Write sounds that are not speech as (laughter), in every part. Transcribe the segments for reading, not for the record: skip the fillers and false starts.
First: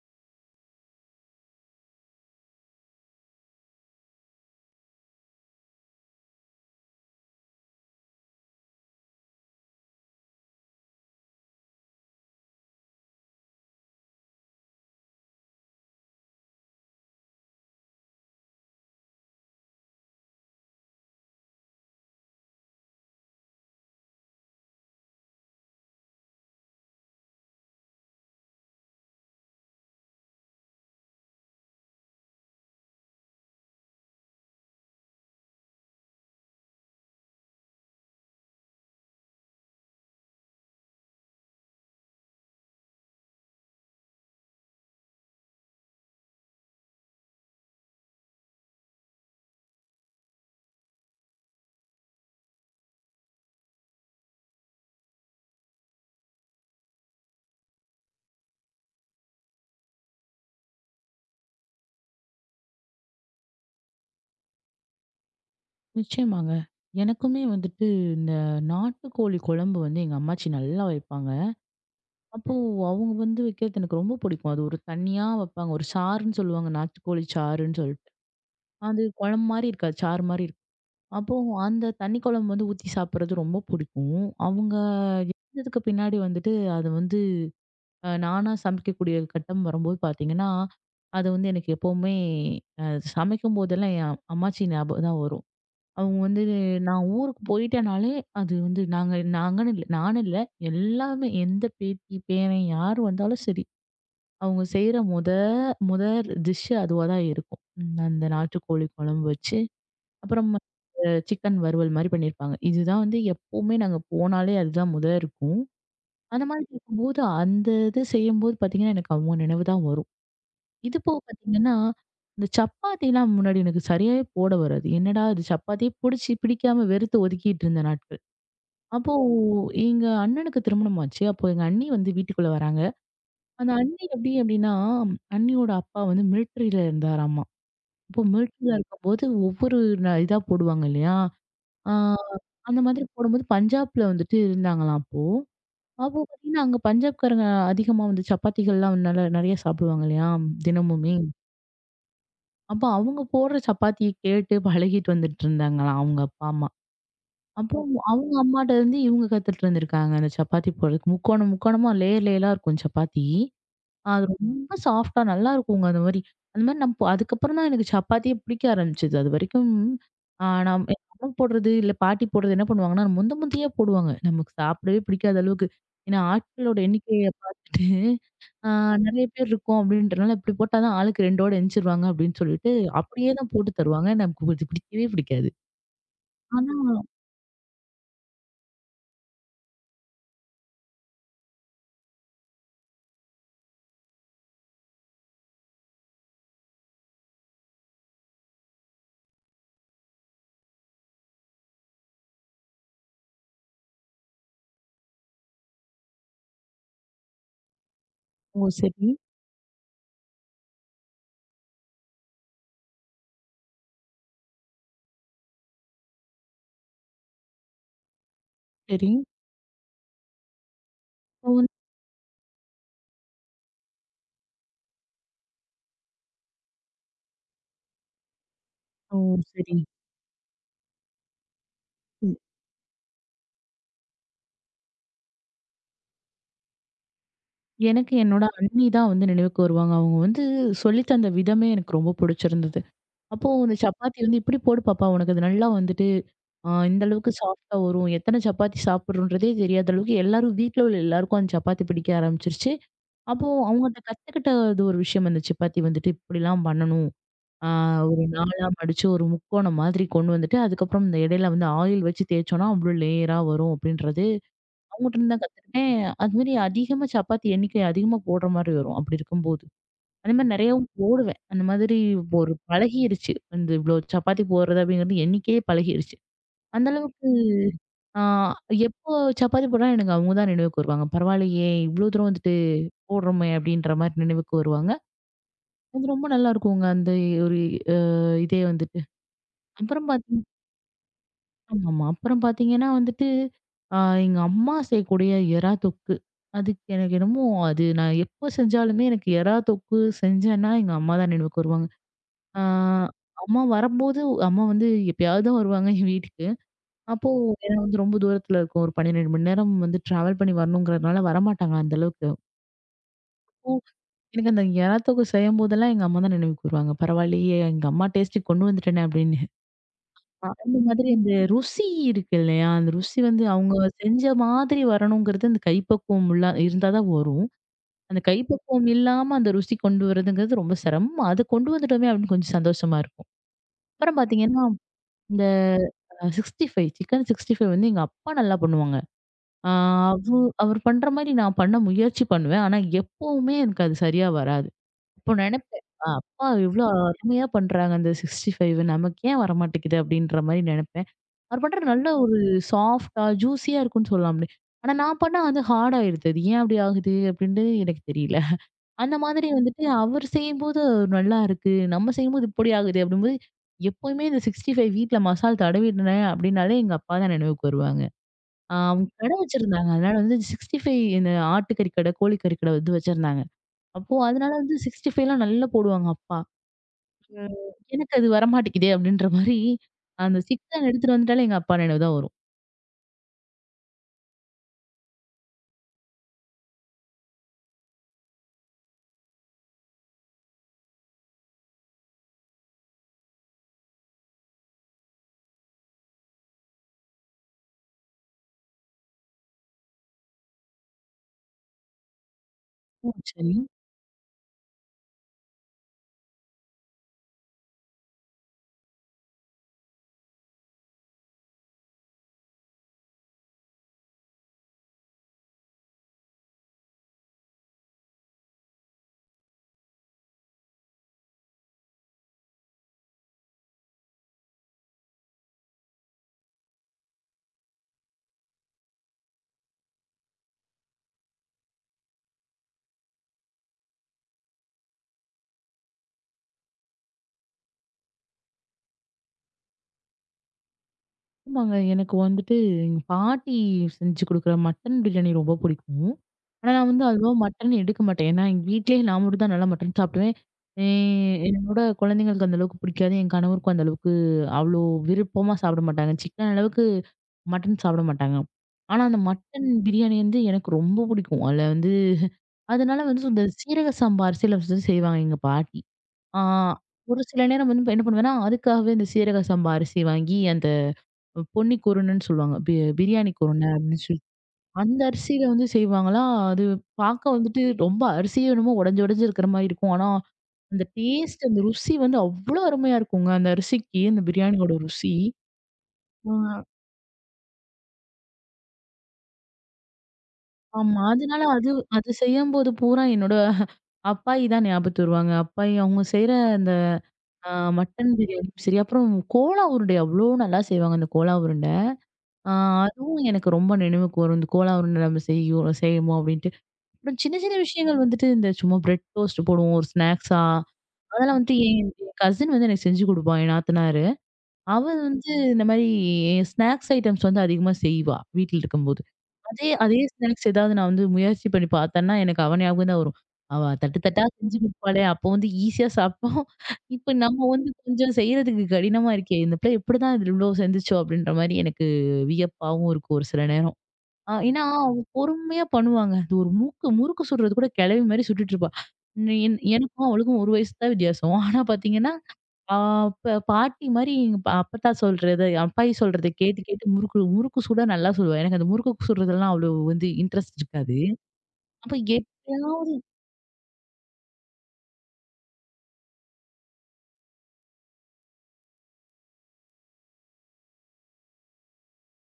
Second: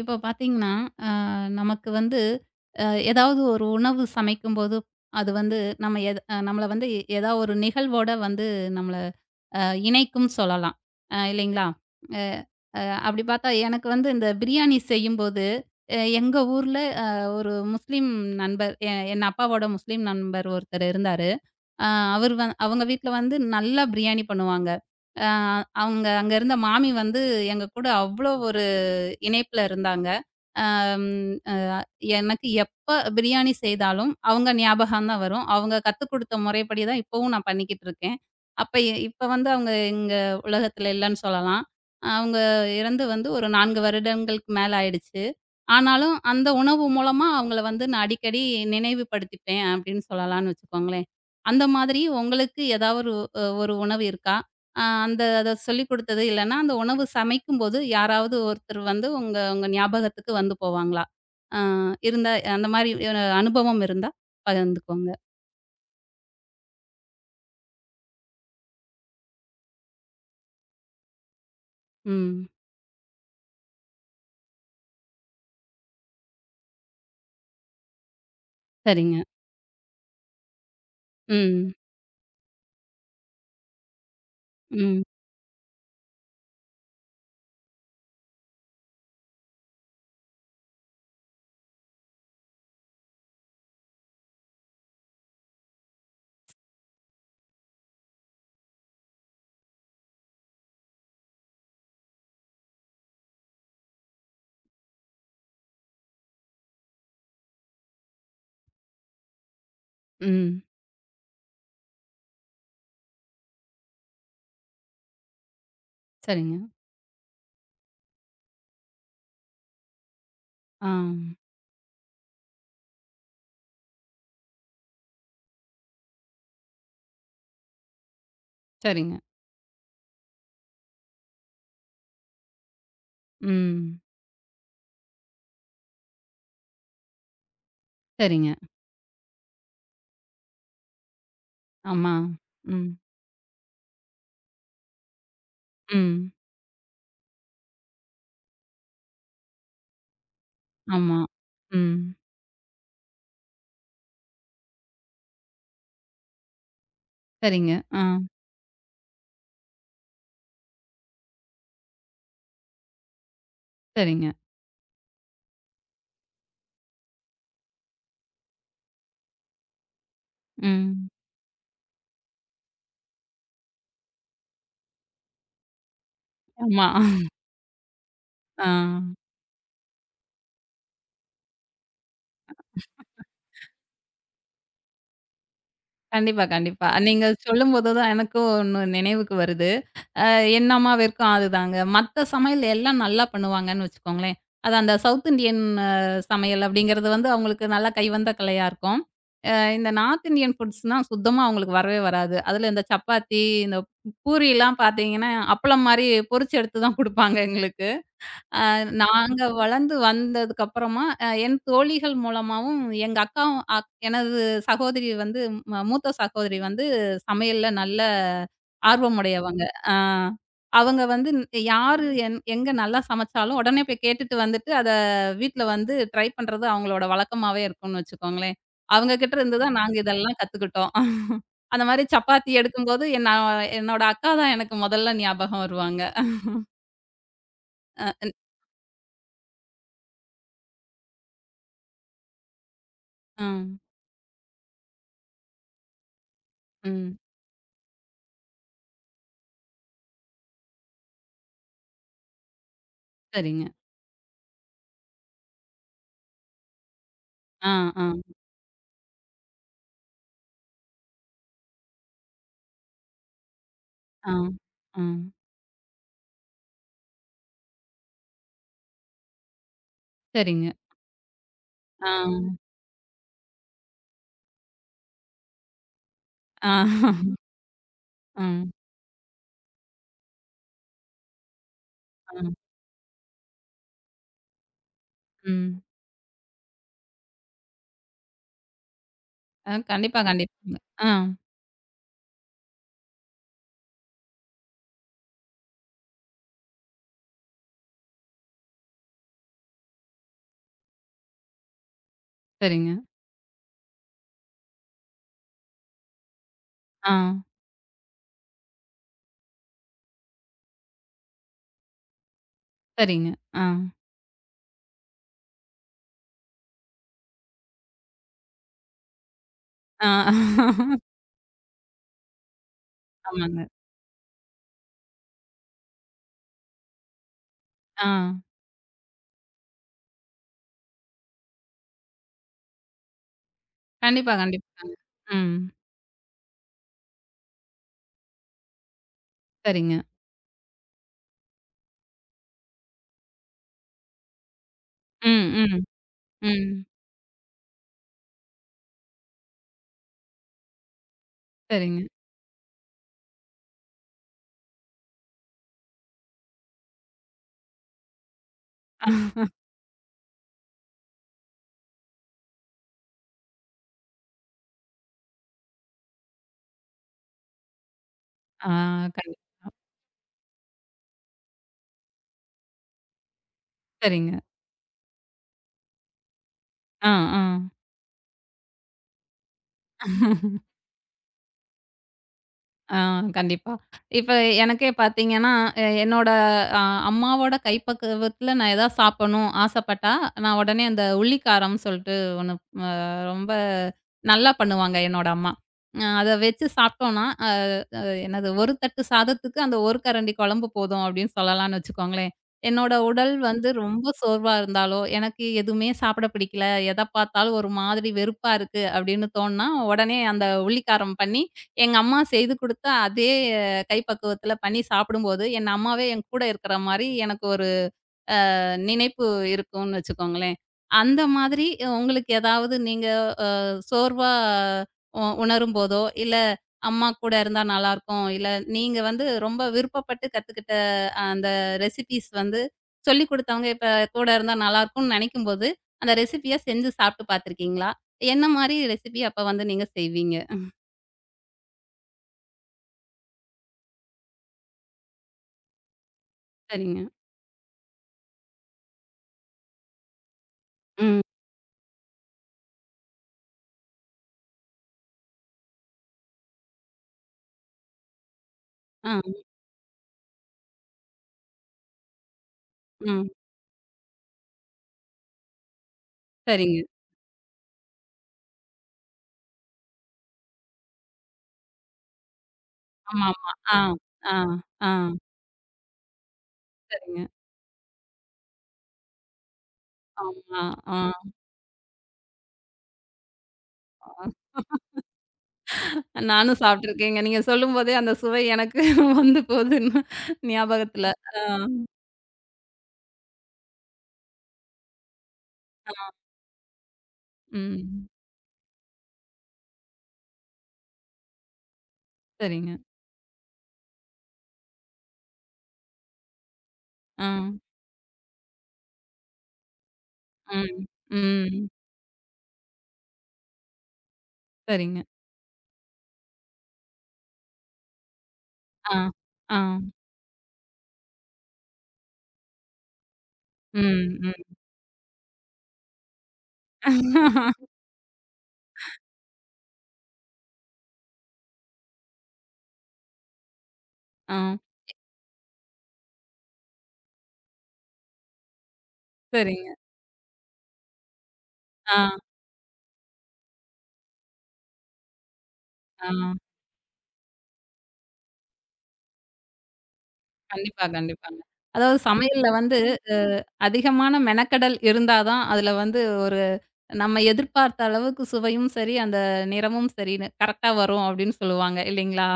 இப்போ பார்த்தீங்கன்னா, அ நமக்கு வந்து அ ஏதாவது ஒரு உணவு சமைக்கும்போது, அது வந்து நம்ம எத நம்மள வந்து ஏதா ஒரு நிகழ்வோட வந்து நம்மள அ இணைக்கும் சொல்லலாம். இல்லைங்களா? அ அ அப்படி பார்த்தா எனக்கு வந்து இந்த பிரியாணி செய்யும்போது, எங்க ஊர்ல அ ஒரு முஸ்லீம் நண்பர் எ என் அப்பாவோட முஸ்லீம் நண்பர் ஒருத்தர் இருந்தாரு. அ அவர் வந் அவங்க வீட்ல வந்து நல்லா பிரியாணி பண்ணுவாங்க. அ அவங்க அங்க இருந்த மாமி வந்து எங்க கூட அவ்வளோ ஒரு இணைப்புல இருந்தாங்க. அம் அ எனக்கு எப்ப பிரியாணி செய்தாலும், அவங்க ஞாபகம் தான் வரும். அவங்க கத்துக் குடுத்த முறைப்படி தான் இப்பவும் நான் பண்ணிக்கிட்டு இருக்கேன். அப்ப எ இப்ப வந்து அவங்க எங்க உலகத்துல இல்லன்னு சொல்லலாம். அவங்க இறந்து வந்து ஒரு 4 வருடங்களுக்கு மேல ஆயிடுச்சு. ஆனாலும் அந்த உணவு மூலமா அவங்கள வந்து நான் அடிக்கடி நினைவுபடுத்திப்பேன் அப்படின்னு சொல்லலாம்னு வச்சுக்கோங்களேன். அந்த மாதிரி உங்களுக்கு ஏதாவது ஒரு அ ஒரு உணவு இருக்கா? அ அந்த அத சொல்லிக் குடுத்தது இல்லன்னா, அந்த உணவு சமைக்கும்போது யாராவது ஒருத்தர் வந்து உங்க உங்க ஞாபகத்துக்கு வந்து போவாங்களா? அ இருந்தா அந்த மாரி ஒரு அனுபவம் இருந்தா பகிர்ந்துக்கோங்க. நிச்சயமாங்க. எனக்குமே வந்துட்டு இந்த நாட்டுக்கோழி குழம்பு வந்து எங்க அம்மாச்சி நல்லா வைப்பாங்க. ம். அப்போ அவங்க வந்து வைக்கிறது எனக்கு ரொம்ப பிடிக்கும். அது ஒரு தனியா வைப்பாங்க. ஒரு சாறுன்னு சொல்லுவாங்க. நாட்டுக்கோழி சாறுன்னு சொல்லிட்டு. அது சரிங்க. குழம்பு மாரி இருக்காது. சாறு மாரி இருக்கும். அப்போ ம். அந்த தண்ணி குழம்பு வந்து ஊத்தி சாப்பிடுறது ரொம்ப பிடிக்கும். அவங்க ம். இறந்ததுக்கு பின்னாடி வந்துட்டு அது வந்து நானா சமைக்கக்கூடிய கட்டம் வரும்போது பார்த்தீங்கன்னா, அது வந்து எனக்கு எப்பவுமே அ சமைக்கும்போதெல்லாம் என் அம்மாச்சி ஞாபகம் தான் வரும். அவங்க வந்து நான் ஊருக்கு போயிட்டேனாலே அது வந்து நாங்க நாங்கன்னு இல்ல நானும் இல்ல எல்லாமே எந்த பேத்தி பேரன் யார் வந்தாலும் சரி அவங்க செய்யற முதல் டிஷ் அதுவா தான் இருக்கும். ம், அந்த நாட்டுக்கோழி குழம்பு வச்சு அப்புறம் ம். சிக்கன் வறுவல் மாதிரி பண்ணியிருப்பாங்க. இதுதான் வந்து எப்பவுமே நாங்க போனாலே அதுதான் முத இருக்கும். அந்த சரிங்க. மாதிரி இருக்கும்போது அந்த இது செய்யும்போது பார்த்தீங்கன்னா எனக்கு அவங்க நினைவு தான் வரும். ஆ. இது போக பார்த்தீங்கன்னா, இந்த சப்பாத்திலாம் முன்னாடி எனக்கு சரியாவே போட வராது. என்னடா இது சப்பாத்தியே புடிச்சு பிடிக்காம வெறுத்து ஒதுக்கிட்டு இருந்த நாட்கள். அப்போ சரிங்க. எங்க அண்ணனுக்கு திருமணம் ஆச்சு. அப்போ எங்க அண்ணி வந்து வீட்டுக்குள்ள வராங்க. அந்த ம். அண்ணி எப்டி அப்டின்னா, அண்ணியோட அப்பா வந்து மிலிட்டரில இருந்தாராமா. அப்போ சரிங்க. மிலிட்டரில இருக்கும்போது ஒவ்வொரு இதா போடுவாங்க இல்லையா? ஆ ஆமா. அந்த ம். மாதிரி போடும்போது பஞ்சாப்ல வந்துட்டு இருந்தாங்களாம் அப்போ. அப்போ ம். பார்த்தீங்கன்னா, அங்க பஞ்சாப்காரங்க அதிகமா வந்து சப்பாத்திகள்லாம் நல்லா நெறைய சாப்பிடுவாங்க இல்லையா? தினமுமே. ஆமா. ம். அப்ப அவங்க போடுற சப்பாத்திய கேட்டு பழகிட்டு வந்துட்டு இருந்தாங்களாம் அவங்க அப்பா, அம்மா. சரிங்க. அப்போ ஓ! ஆ, அவங்க அம்மாட்ட இருந்து இவங்க கத்துட்டு இருந்திருக்காங்க. அந்த சப்பாத்தி போடுறதுக்கு. முக்கோணம், முக்கோணமா லேயர் லேயரா இருக்கும் சப்பாத்தி. அது சரிங்க. ரொம்ப சாஃப்ட்டா நல்லா இருக்குங்க அந்த மாரி. அந்த மாரி நான் அதுக்கப்புறம் தான் எனக்கு சப்பாத்தியே பிடிக்க ஆரம்பிச்சது. அதுவரைக்கும் நான் எங்க ம். அம்மா போடுறது, இல்ல பாட்டி போடுறது என்ன பண்ணுவாங்கன்னா, முந்த முந்தையே போடுவாங்க. நமக்கு சாப்பிடவே பிடிக்காத அளவுக்கு. ஏன்னா ஆட்களோட ஆமா. எண்ணிக்கைய பார்த்துட்டு ஆ. ஆ நெறைய பேர் இருக்கோம் அப்படின்றனால, இப்படி போட்டா தான் ஆளுக்கு 2 ஓட எந்திச்சிருவாங்க அப்படின்னு சொல்லிட்டு, அப்படியே தான் போட்டு தருவாங்க. நமக்கு இது பிடிக்கவே பிடிக்காது. கண்டிப்பா, ஆனா கண்டிப்பா. நீங்க சொல்லும்போது தான் எனக்கும் ஒண்ணு நினைவுக்கு வருது. அ என் அம்மாவிற்கும் அதுதாங்க. மத்த சமையல் எல்லாம் நல்லா பண்ணுவாங்கன்னு வச்சுக்கோங்களேன். அது அந்த சவுத் இண்டியன் சமையல் அப்படிங்கிறது வந்து அவங்களுக்கு நல்லா கைவந்த கலையா இருக்கும். இந்த நார்த் இண்டியன் ஃபுட்ஸ்னா சுத்தமா அவங்களுக்கு வரவே வராது. அதுல இந்த சப்பாத்தி, இந்த பூரிலாம் பார்த்தீங்கன்னா, அப்பளம் மாரி பொரிச்சு எடுத்து தான் குடுப்பாங்க எங்களுக்கு. ஓ! சரி, நாங்க வளர்ந்து வந்ததுக்கப்புறமா, என் தோழிகள் மூலமாவும், எங்க அக்காவும் அக் எனது சகோதரி வந்து ம மூத்த சகோதரி வந்து சமையல்ல நல்ல சரி. ஆர்வமுடையவங்க. ஆ அவங்க வந்து ந- அப்போ வந்து யாரு என் எங்க நல்லா சமைச்சாலும் உடனே போய் கேட்டுட்டு வந்துட்டு, அத வீட்ல வந்து ட்ரை பண்றது அவங்களோட வழக்கமாவே இருக்கும்னு வச்சுக்கோங்களேன். அவங்க ஓ! கிட்ட இருந்து தான் சரி. நாங்க இதெல்லாம் கத்துக்கிட்டோம். அந்த மாரி ம். சப்பாத்தி எடுக்கும்போது, நான் என்னோட அக்கா தான் எனக்கு முதல்ல ஞாபகம் வருவாங்க. அ, எனக்கு ன் என்னோட அண்ணி தான் வந்து நினைவுக்கு வருவாங்க. அவங்க வந்து சொல்லி தந்த விதமே எனக்கு ரொம்ப புடிச்சிருந்தது. அப்போ இந்த ம், சப்பாத்தி வந்து இப்படி போடு பாப்பா உனக்கு அது நல்லா வந்துட்டு இந்த ம். அளவுக்கு சாஃப்ட்டா வரும். எத்தனை சப்பாத்தி சாப்பிடுறோன்றதே தெரியாத அளவுக்கு எல்லாரும் வீட்ல உள்ள எல்லாருக்கும் அந்த சப்பாத்தி பிடிக்க ஆரம்பிச்சிருச்சு. அப்போ சரிங்க. அவங்க அத கத்துக்கிட்டது ஒரு விஷயம் அந்த சப்பாத்தி வந்துட்டு இப்படிலாம் பண்ணணும். ஆ ஆ, ஆ, ஒரு நாலா மடிச்சு ஒரு முக்கோணம் மாதிரி கொண்டு வந்துட்டு, அதுக்கப்புறம் இந்த இடையில வந்து ஆயில் வச்சு தேய்ச்சோம்னா அவ்ளோ லேயரா வரும் அப்படின்றது ஆ, ஆ. அவங்ககிட்ட இருந்து தான் கத்துக்கிட்டேன். அதுமாரி அதிகமா சப்பாத்தி எண்ணிக்கை அதிகமா போடுற மாரி வரும். அப்படி இருக்கும்போது. அதே மாரி சரிங்க. நெறையாவும் போடுவேன். அந்த மாதிரி ஆ, ஒரு பழகிருச்சு. இந்த இவ்ளோ சப்பாத்தி போடுறது அப்படிங்கிறது எண்ணிக்கையே பழகிருச்சு. ஆ, அந்த அளவுக்கு ஆ ஆ, எப்போ சப்பாத்தி போட்டாலும் எனக்கு அவங்க தான் நினைவுக்கு வருவாங்க. பரவாயில்லையே! இவ்ளோ தூரம் ஆ, வந்துட்டு போடுறோமே அப்படின்ற மாரி நினைவுக்கு வருவாங்க. ம். அது ரொம்ப நல்லா இருக்குங்க. அந்த ஒரு அ இதே வந்துட்டு. அப்புறம் கண்டிப்பா, கண்டிப்பாங்க. ஆ, ஆமாமா. அப்புறம் பார்த்தீங்கன்னா வந்துட்டு, அ எங்க அம்மா செய்யக்கூடிய எறா தொக்கு. அதுக்கு எனக்கு என்னமோ அது நான் எப்போ செஞ்சாலுமே எனக்கு எறா தொக்கு செஞ்சேன்னா எங்க அம்மா தான் நினைவுக்கு வருவாங்க. ஆ, சரிங்க. அம்மா வரம்போது அம்மா வந்து எப்பயாவது தான் வருவாங்க என் வீட்டுக்கு. ஆ, அப்போ ஏன்னா வந்து ரொம்ப தூரத்துல இருக்கும். ஒரு 12 மணி நேரம் வந்து டிராவல் பண்ணி வரணுங்கிறதுனால வரமாட்டாங்க அந்த அளவுக்கு. சரிங்க. ஆ, அப்போ எனக்கு அந்த எறா தொக்கு செய்யும்போதெல்லாம் எங்க அம்மா தான் நினைவுக்கு வருவாங்க. பரவாயில்லையே! எங்க அம்மா டேஸ்ட்டுக்கு கொண்டு வந்துட்டேனே அப்படின்னு. ஆ. அந்த மாதிரி அந்த ருசி இருக்கு இல்லையா? அந்த ருசி வந்து ஆமாங்க. அவங்க செஞ்ச மாதிரி வரணுங்கிறது அந்த கைப்பக்குவம் உள்ள இருந்தா தான் வரும். ஆ, அந்த கைப்பக்குவம் இல்லாம அந்த ருசி கொண்டு வரதுங்கிறது ரொம்ப சிரமம். அத கொண்டு வந்துட்டோமே அப்படின்னு கொஞ்சம் சந்தோஷமா இருக்கும். அப்புறம் கண்டிப்பா, பார்த்தீங்கன்னா கண்டிப்பாங்க. ம். 65 சிக்கன் 65 வந்து எங்க அப்பா நல்லா பண்ணுவாங்க. ஆ சரிங்க. அவ் ம். அவர் பண்ற மாரி நான் பண்ண முயற்சி பண்ணுவேன். ஆனா, எப்பவுமே எனக்கு அது சரியா வராது. அப்போ ம், ம், நெனைப்பேன், அப்பா எவ்ளோ ம். அருமையா பண்றாங்க அந்த 65 நமக்கு ஏன் வரமாட்டேங்குது?" அப்படின்ற மாரி நெனைப்பேன். அவர் பண்றது சரிங்க. நல்ல ஒரு சாஃப்ட்டா, ஜூஸியா இருக்குன்னு சொல்லலாம்ல. ஆனா, நான் பண்ணா வந்து ஹார்ட் ஆயிடுது. அது ஏன் அப்படி ஆகுது? அப்படின்ட்டு எனக்கு தெரியல. அந்த மாதிரி வந்துட்டு அவர் செய்யும்போது நல்லா இருக்கு. நம்ம செய்யும்போது இப்படி ஆகுதே அப்படிங்கும்போது, எப்பவுமே இந்த 65 வீட்ல மசால் தடவிடுறேன் அப்படின்னாலே எங்க அப்பா தான் நினைவுக்கு வருவாங்க. ஆ, அவங்க கடை கண்டிப் வச்சிருந்தாங்க. அதனால வந்து 65 இந்த ஆட்டுக்கறி கடை, கோழிக்கறி கடை வந்து வச்சிருந்தாங்க. அப்போ சரிங்க. அதனால வந்து 65லாம் நல்லா போடுவாங்க அப்பா. ஆ, ஆ. ம். எனக்கு அது வரமாட்டேங்குதே அப்படின்ற மாரி, அந்த 6 எடுத்துட்டு வந்துட்டாலே எங்க அப்பா நினைவு தான் வரும். ஆ கண்டிப்பா. இப்ப எனக்கே பார்த்தீங்கன்னா, என்னோட அ அம்மாவோட கைப்பக்குவத்துல நான் எதா சாப்பிடணும் ஆசைப்பட்டா, நான் உடனே அந்த உள்ளிக்காரம்னு சொல்ட்டு ஒண்ணு அ ரொம்ப நல்லா பண்ணுவாங்க என்னோட அம்மா. அத வச்சு சாப்பிட்டோம்னா, அ அ என்னது ஒரு தட்டு சாதத்துக்கு அந்த ஒரு கரண்டி குழம்பு போதும் அப்படின்னு சொல்லலாம்னு வச்சுக்கோங்களேன். என்னோட ஓ! உடல் சரி. வந்து ரொம்ப சோர்வா இருந்தாலோ, எனக்கு எதுவுமே சாப்பிட பிடிக்கல, எத பார்த்தாலும் ஒரு மாதிரி வெறுப்பா இருக்கு அப்படின்னு தோணுனா, உடனே அந்த உள்ளிக்காரம் பண்ணி எங்க அம்மா செய்து குடுத்த அதே கை பக்குவத்துல பண்ணி சாப்பிடும்போது, என் அம்மாவே என் கூட இருக்கிற மாரி எனக்கு ஒரு நினைப்பு இருக்கும்னு வச்சுக்கோங்களேன். அந்த மாதிரி உங்களுக்கு ஏதாவது நீங்க அ சோர்வா உணரும்போதோ, இல்ல அம்மா கூட இருந்தா நல்லாருக்கும், இல்ல நீங்க வந்து ரொம்ப விருப்பப்பட்டு கத்துக்கிட்ட அந்த ரெசிபீஸ் வந்து சொல்லிக் குடுத்தவங்க இப்ப கூட இருந்தா நல்லாருக்கும்னு நெனைக்கும்போது, அந்த ரெசிபிய செஞ்சு சாப்பிட்டு பார்த்துருக்கீங்களா? என்ன மாரி ரெசிபி அப்ப வந்து நீங்க செய்வீங்க? ஆமாங்க. எனக்கு வந்துட்டு எங்க பாட்டி செஞ்சு குடுக்குற மட்டன் பிரியாணி ரொம்ப பிடிக்கும். ஆனா, நான் வந்து சரிங்க. அவ்வளவா மட்டன் எடுக்க மாட்டேன். ஏன்னா, எங்க வீட்லயே நான் மட்டும் தான் நல்லா மட்டன் சாப்பிடுவேன். எ ம். என்னோட குழந்தைங்களுக்கு அந்த அளவுக்கு பிடிக்காது. என் கணவருக்கும் அந்த அளவுக்கு அவ்வளோ விருப்பமா சாப்பிட மாட்டாங்க. சிக்கன் அளவுக்கு மட்டன் சாப்பிட மாட்டாங்க. ஆனா, ஆ. அந்த மட்டன் பிரியாணி வந்து எனக்கு ரொம்ப பிடிக்கும். அதுல வந்து அதனால வந்து ம். இந்த சீரக சம்பா அரிசியில வந்து செய்வாங்க எங்க பாட்டி. ஆ சரிங்க. ஒரு சில நேரம் வந்து என்ன பண்ணுவேன்னா, அதுக்காகவே இந்த சீரக சம்பா அரிசி வாங்கி அந்த பொன்னி குருணைன்னு சொல்லுவாங்க. பிரியாணி ஆமாமா. குருணை ஆ, அப்படின்னு சொல்லி. ஆ, ஆ. அந்த அரிசியில வந்து செய்வாங்களாம். அது சரிங்க. பார்க்க வந்துட்டு ரொம்ப அரிசியே என்னமோ உடைஞ்சு உடைஞ்சு இருக்கிற மாரி இருக்கும். ஆனா, ஆமா. அந்த ஆ, டேஸ்ட் அந்த ருசி வந்து அவ்ளோ அருமையா இருக்குங்க. அந்த அரிசிக்கு அந்த ஆ. பிரியாணியோட ருசி. ஆ, நானும் சாப்பிட்டுருக்கேங்க. நீங்க சொல்லும்போதே அந்த சுவை எனக்கு (laughs) வந்து போகுதுன்னு ஆமா. ஞாபகத்துல. ஆ, அதனால அது அது செய்யும்போது பூரா என்னோட அப்பாயி தான் ஞாபகத்து வருவாங்க. அப்பாயி அவங்க செய்ற அந்த அ ம். மட்டன் பிரியாணியும் சரி, அப்புறம் கோலா உருண்டை அவ்ளோ நல்லா செய்வாங்க அந்த கோலா உருண்டை. ஆ சரிங்க. அதுவும் எனக்கு ரொம்ப நினைவுக்கு வரும். இந்த கோலா உருண்டை நம்ம செய்வோம் அப்படின்ட்டு. அப்புறம் ஆ, சின்ன சின்ன விஷயங்கள் வந்துட்டு இந்த சும்மா பிரெட் டோஸ்ட் போடுவோம். ஒரு ஸ்நாக்ஸா, ம், அதெல்லாம் வந்துட்டு ம். என் கசின் வந்து எனக்கு செஞ்சு குடுப்பா, என் நாத்தனாரு. அவ சரிங்க. வந்து இந்த மாரி ஸ்நாக்ஸ் ஐட்டம்ஸ் வந்து அதிகமா செய்வா, வீட்ல ஆ, இருக்கும்போது. ஆ. அதே அதே ஸ்நாக்ஸ் ஏதாவது நான் வந்து முயற்சி பண்ணி பார்த்தேன்னா, எனக்கு அவ ஞாபகம் தான் வரும். அவ தட்டு ம், தட்டா ம். செஞ்சு குடுப்பாளே! அப்போ வந்து ஈஸியா சாப்பிட்டோம். (laughs) இப்ப நம்ம வந்து கொஞ்சம் செய்றதுக்கு கடினமா இருக்கே! இந்த பிள்ளை எப்படிதான் இவ்ளோ செஞ்சுச்சோ! அப்படின்ற மாரி எனக்கு வியப்பாவும் இருக்கும் ஒரு சில நேரம். ஆ, ஏன்னா, அவங்க பொறுமையா பண்ணுவாங்க. அது ஒரு மூக்கு முறுக்கு சுடுறது கூட கிழவி மாரி சுட்டுட்டு இருப்பா. எ சரிங்க. எனக்கும் அவளுக்கும் 1 வயசு தான் வித்தியாசம். ஆனா பார்த்தீங்கன்னா, ஆ, ஆ ப பாட்டி மாரி எங்க அப்பத்தா சொல்றது, அப்பாயி ஆ. சொல்றத கேட்டு கேட்டு முறுக்கு முறுக்கு சுட நல்லா சுடுவா. எனக்கு அந்த முறுக்கு சுடுறதெல்லாம் அவ்வளோ வந்து இன்ட்ரெஸ்ட் கண்டிப்பா, இருக்காது. கண்டிப்பாங்க. அப்ப அதாவது சமையல்ல வந்து எப்பயாவது அ அதிகமான மெனக்கெடல் இருந்தா தான் அதுல வந்து ஒரு நம்ம எதிர்பார்த்த அளவுக்கு சுவையும் சரி, அந்த நிறமும் சரின்னு கரெக்ட்டா வரும் அப்படின்னு சொல்லுவாங்க இல்லைங்களா?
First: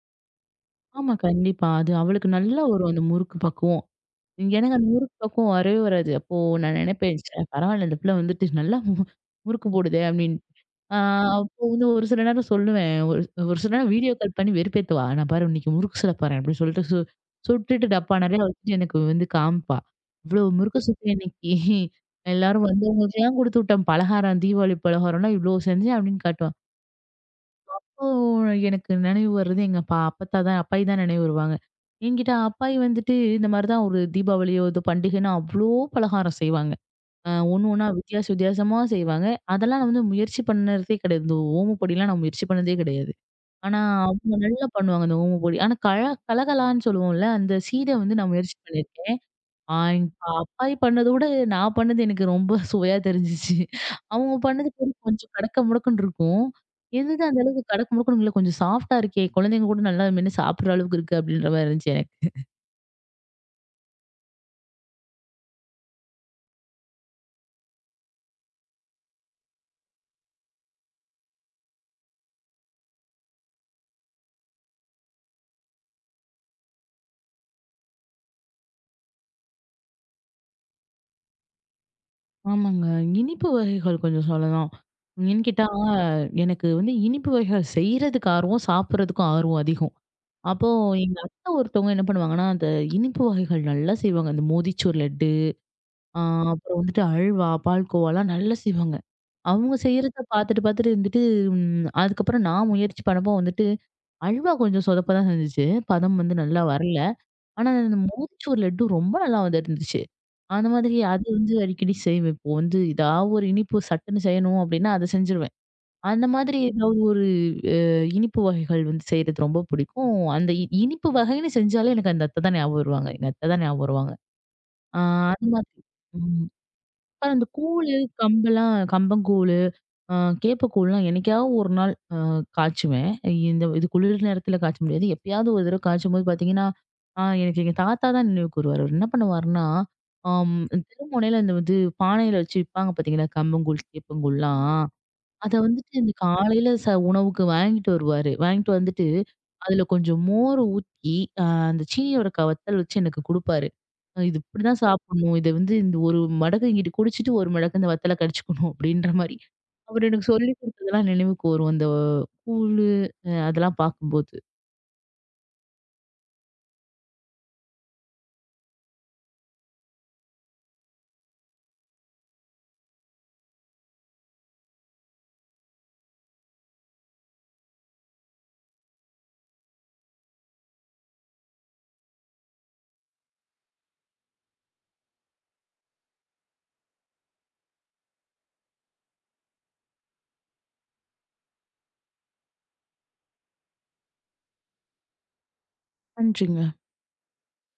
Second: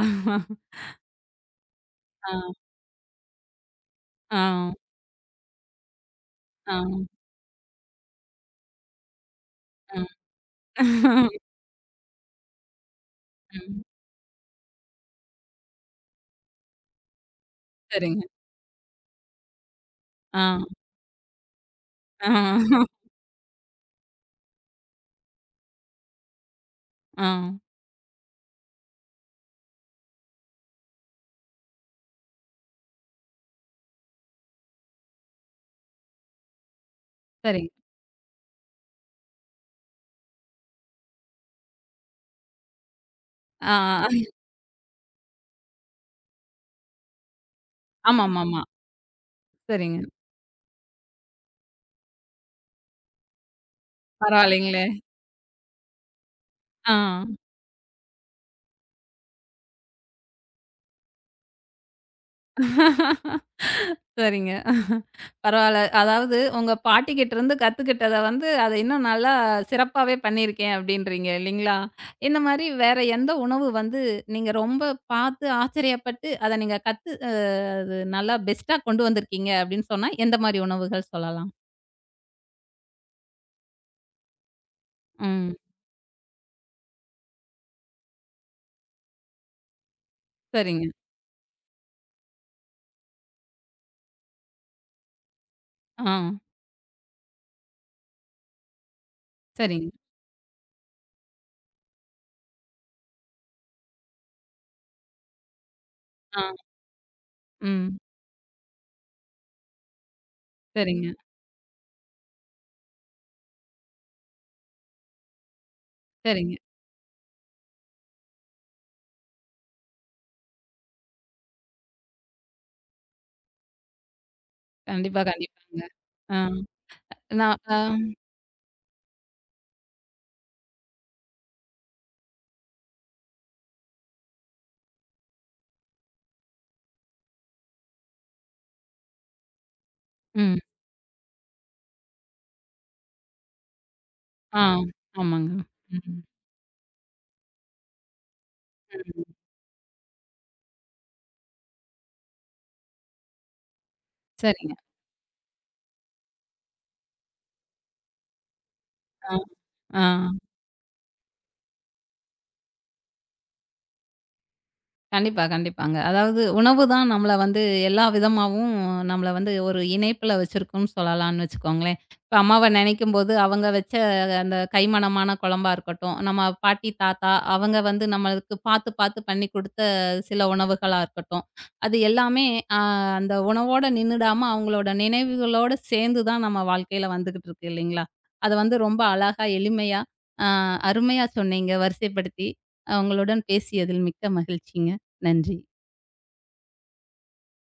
ஆமா கண்டிப்பா. அது அவளுக்கு ஆ, நல்லா வரும் அந்த முறுக்கு பக்குவம். ஆ, எனக்கு அந்த முறுக்கு பக்குவம் வரவே வராது. அப்போ ஆ, நான் நினைப்பேன், "ச்சே பரவாயில்ல இந்த பிள்ளை வந்துட்டு நல்லா முறுக்கு ஆ. போடுதே" அப்படின்னு. ஆ அப்போ வந்து ஒரு சில நேரம் சொல்லுவேன். ஒரு ஒரு சில ம். நேரம் வீடியோ கால் பண்ணி வெறுப்பேத்துவா. "நான் பாரு இன்னைக்கு முறுக்கு சுட போறேன்" அப்படின்னு சொல்லிட்டு சுட்டுட்டு டப்பா சரிங்க. நெறையா வச்சுட்டு எனக்கு வந்து காமிப்பா. ஆ, "இவ்ளோ முறுக்கு சுட்டேன் இன்னைக்கு. ஆ, எல்லாரும் வந்தவங்களுக்கெல்லாம் குடுத்து விட்டேன். பலகாரம் தீபாவளி பலகாரம்லாம் இவ்ளோ செஞ்சேன்" அப்படின்னு காட்டுவா. ஆ. ஓ! எனக்கு நினைவு வர்றது எங்க அப்பத்தா தான் அப்பாயி தான் நினைவு வருவாங்க. என்கிட்ட அப்பாயி வந்துட்டு இந்த மாரி தான் ஒரு தீபாவளியோ, ஏதோ பண்டிகைன்னா அவ்ளோ பலகாரம் செய்வாங்க. ஒண்ணு சரிங்க. ஒண்ணா வித்தியாச வித்தியாசமா செய்வாங்க. அதெல்லாம் நான் வந்து முயற்சி பண்ணதே கிடையாது. இந்த ஓம பொடிலாம் நான் முயற்சி பண்ணதே கிடையாது. ஆ, ஆனா, அவங்க நல்லா பண்ணுவாங்க அந்த ஓம பொடி. ஆனா கலகலான்னு சொல்லுவோம்ல, அந்த சீட வந்து நான் முயற்சி ஆமாமாமா. பண்ணியிருக்கேன். சரிங்க. எங்க அப்பாயி பண்ணத விட நான் பண்ணது எனக்கு ரொம்ப சுவையா தெரிஞ்சுச்சு. அவங்க பண்ணது பரவாயில்லைங்களே! கொஞ்சம் கொஞ்சம் கடக்க முடக்குன்னு இருக்கும். ஆ. என்னது அந்த அளவுக்கு கடக்க முடக்குன்னு இல்ல, கொஞ்சம் சாஃப்ட்டா இருக்கே! குழந்தைங்க கூட நல்லா மென்னு சாப்பிடுற அளவுக்கு இருக்கு அப்படின்ற மாரி இருந்துச்சு எனக்கு. சரிங்க. பரவால்ல. அதாவது உங்க பாட்டிகிட்டருந்து கத்துக்கிட்டத வந்து, அத இன்னும் நல்லா சிறப்பாவே பண்ணியிருக்கேன் அப்டின்றீங்க இல்லைங்களா? இந்த மாரி வேற எந்த உணவு வந்து நீங்க ரொம்ப பார்த்து ஆச்சரியப்பட்டு, அத நீங்க கத்து அ அது நல்லா பெஸ்ட்டா கொண்டு வந்திருக்கீங்க அப்டின்னு சொன்னா, எந்த மாரி உணவுகள் சொல்லலாம்? ஆமாங்க. இனிப்பு வகைகள் கொஞ்சம் சொல்லலாம். ஏன்னு ம். கேட்டா, எனக்கு வந்து இனிப்பு வகைகள் செய்றதுக்கு ஆர்வம், சாப்பிடுறதுக்கும் ஆர்வம் அதிகம். அப்போ சரிங்க. எங்க அத்தை ஒருத்தவங்க என்ன பண்ணுவாங்கன்னா, அந்த இனிப்பு வகைகள் நல்லா செய்வாங்க. அந்த மோதிச்சூர் லட்டு, ஆ. ஆ அப்புறம் வந்துட்டு அல்வா, பால்கோவாலாம் நல்லா செய்வாங்க. அவங்க சரிங்க. செய்றத பார்த்துட்டு, பார்த்துட்டு இருந்துட்டு ம் அதுக்கப்புறம் நான் முயற்சி பண்ணப்போ வந்துட்டு, அல்வா கொஞ்சம் சொதப்ப தான் செஞ்சுச்சு. பதம் வந்து ஆ. நல்லா வரல. ஆனா, ம். அந்த மோதிச்சூர் லட்டு ரொம்ப நல்லா வந்துருந்துச்சு. அந்த மாதிரி சரிங்க, அது வந்து அடிக்கடி செய்வேன். இப்போ வந்து இதா ஒரு இனிப்பு சட்டுன்னு செய்யணும் அப்டின்னா, அத செஞ்சுருவேன். அந்த சரிங்க. மாதிரி ஏதாவது ஒரு அ இனிப்பு வகைகள் வந்து செய்றது ரொம்ப பிடிக்கும். அந்த இனிப்பு வகைன்னு செஞ்சாலே எனக்கு அந்த அத்த தான் ஞாபகம் வருவாங்க. எங்க அத்த தான் ஞாபகம் வருவாங்க. ஆ கண்டிப்பா, அது மாதிரி. கண்டிப்பாங்க. ஆ. ம். அப்புறம் அந்த நான் ஆ. கூழு, கம்பெல்லாம் கம்பங்கூழு ஆ கேப்பக்கூழ்லாம் என்னைக்காவது ஒரு நாள் காய்ச்சுவேன். இந்த இது குளிர் நேரத்துல காய்ச்ச முடியாது. எப்பயாவது ஒரு தடவ காய்ச்சும்போது பார்த்தீங்கன்னா, எனக்கு எங்க தாத்தா தான் நினைவுக்கு வருவாரு. அவர் என்ன பண்ணுவாருன்னா, ஆம் ம். தெருமுனையில இந்த வந்து பானையில வச்சு விப்பாங்க பார்த்தீங்களா, கம்பங்கூழ், ஆ. கேப்பங்கூழ்லாம். ஆமாங்க. அத வந்துட்டு இந்த ம். காலையில உணவுக்கு வாங்கிட்டு வருவாரு. வாங்கிட்டு வந்துட்டு, ம். அதுல கொஞ்சம் மோர் ஊத்தி, அ அந்த சீனியோட வத்தல் வச்சு எனக்கு குடுப்பாரு. "இது சரிங்க. இப்படிதான் சாப்பிடணும். இத வந்து இந்த ஒரு மடக்கு இங்கிட்டு குடிச்சிட்டு, ஒரு மடக்கு இந்த வத்தல கடிச்சுக்கணும்." அப்படின்ற ஆ. மாரி. ஆ. அவரு எனக்கு சொல்லிக் குடுத்ததெல்லாம் நினைவுக்கு வரும். அந்த கூழு அதெல்லாம் பார்க்கும்போது. கண்டிப்பா, கண்டிப்பாங்க. அதாவது உணவு தான் நம்மள வந்து எல்லா விதமாவும் நம்மள வந்து ஒரு இணைப்புல வச்சிருக்கும்னு சொல்லலாம்னு வச்சுக்கோங்களேன். இப்ப அம்மாவ நினைக்கும்போது அவங்க வச்ச அந்த கைமணமான குழம்பா இருக்கட்டும், நம்ம பாட்டி, தாத்தா அவங்க வந்து நம்மளுக்கு பார்த்து, பார்த்து பண்ணி குடுத்த சில உணவுகளா இருக்கட்டும், அது எல்லாமே அ அந்த உணவோட நின்னுடாம அவங்களோட நினைவுகளோட சேர்ந்து தான் நம்ம வாழ்க்கையில வந்துகிட்டு இருக்கு இல்லைங்களா? அத வந்து ரொம்ப அழகா, எளிமையா, அ அருமையா சொன்னீங்க வரிசைப்படுத்தி. உங்களுடன் பேசியதில் மிக்க மகிழ்ச்சிங்க. நன்றி. நன்றிங்க.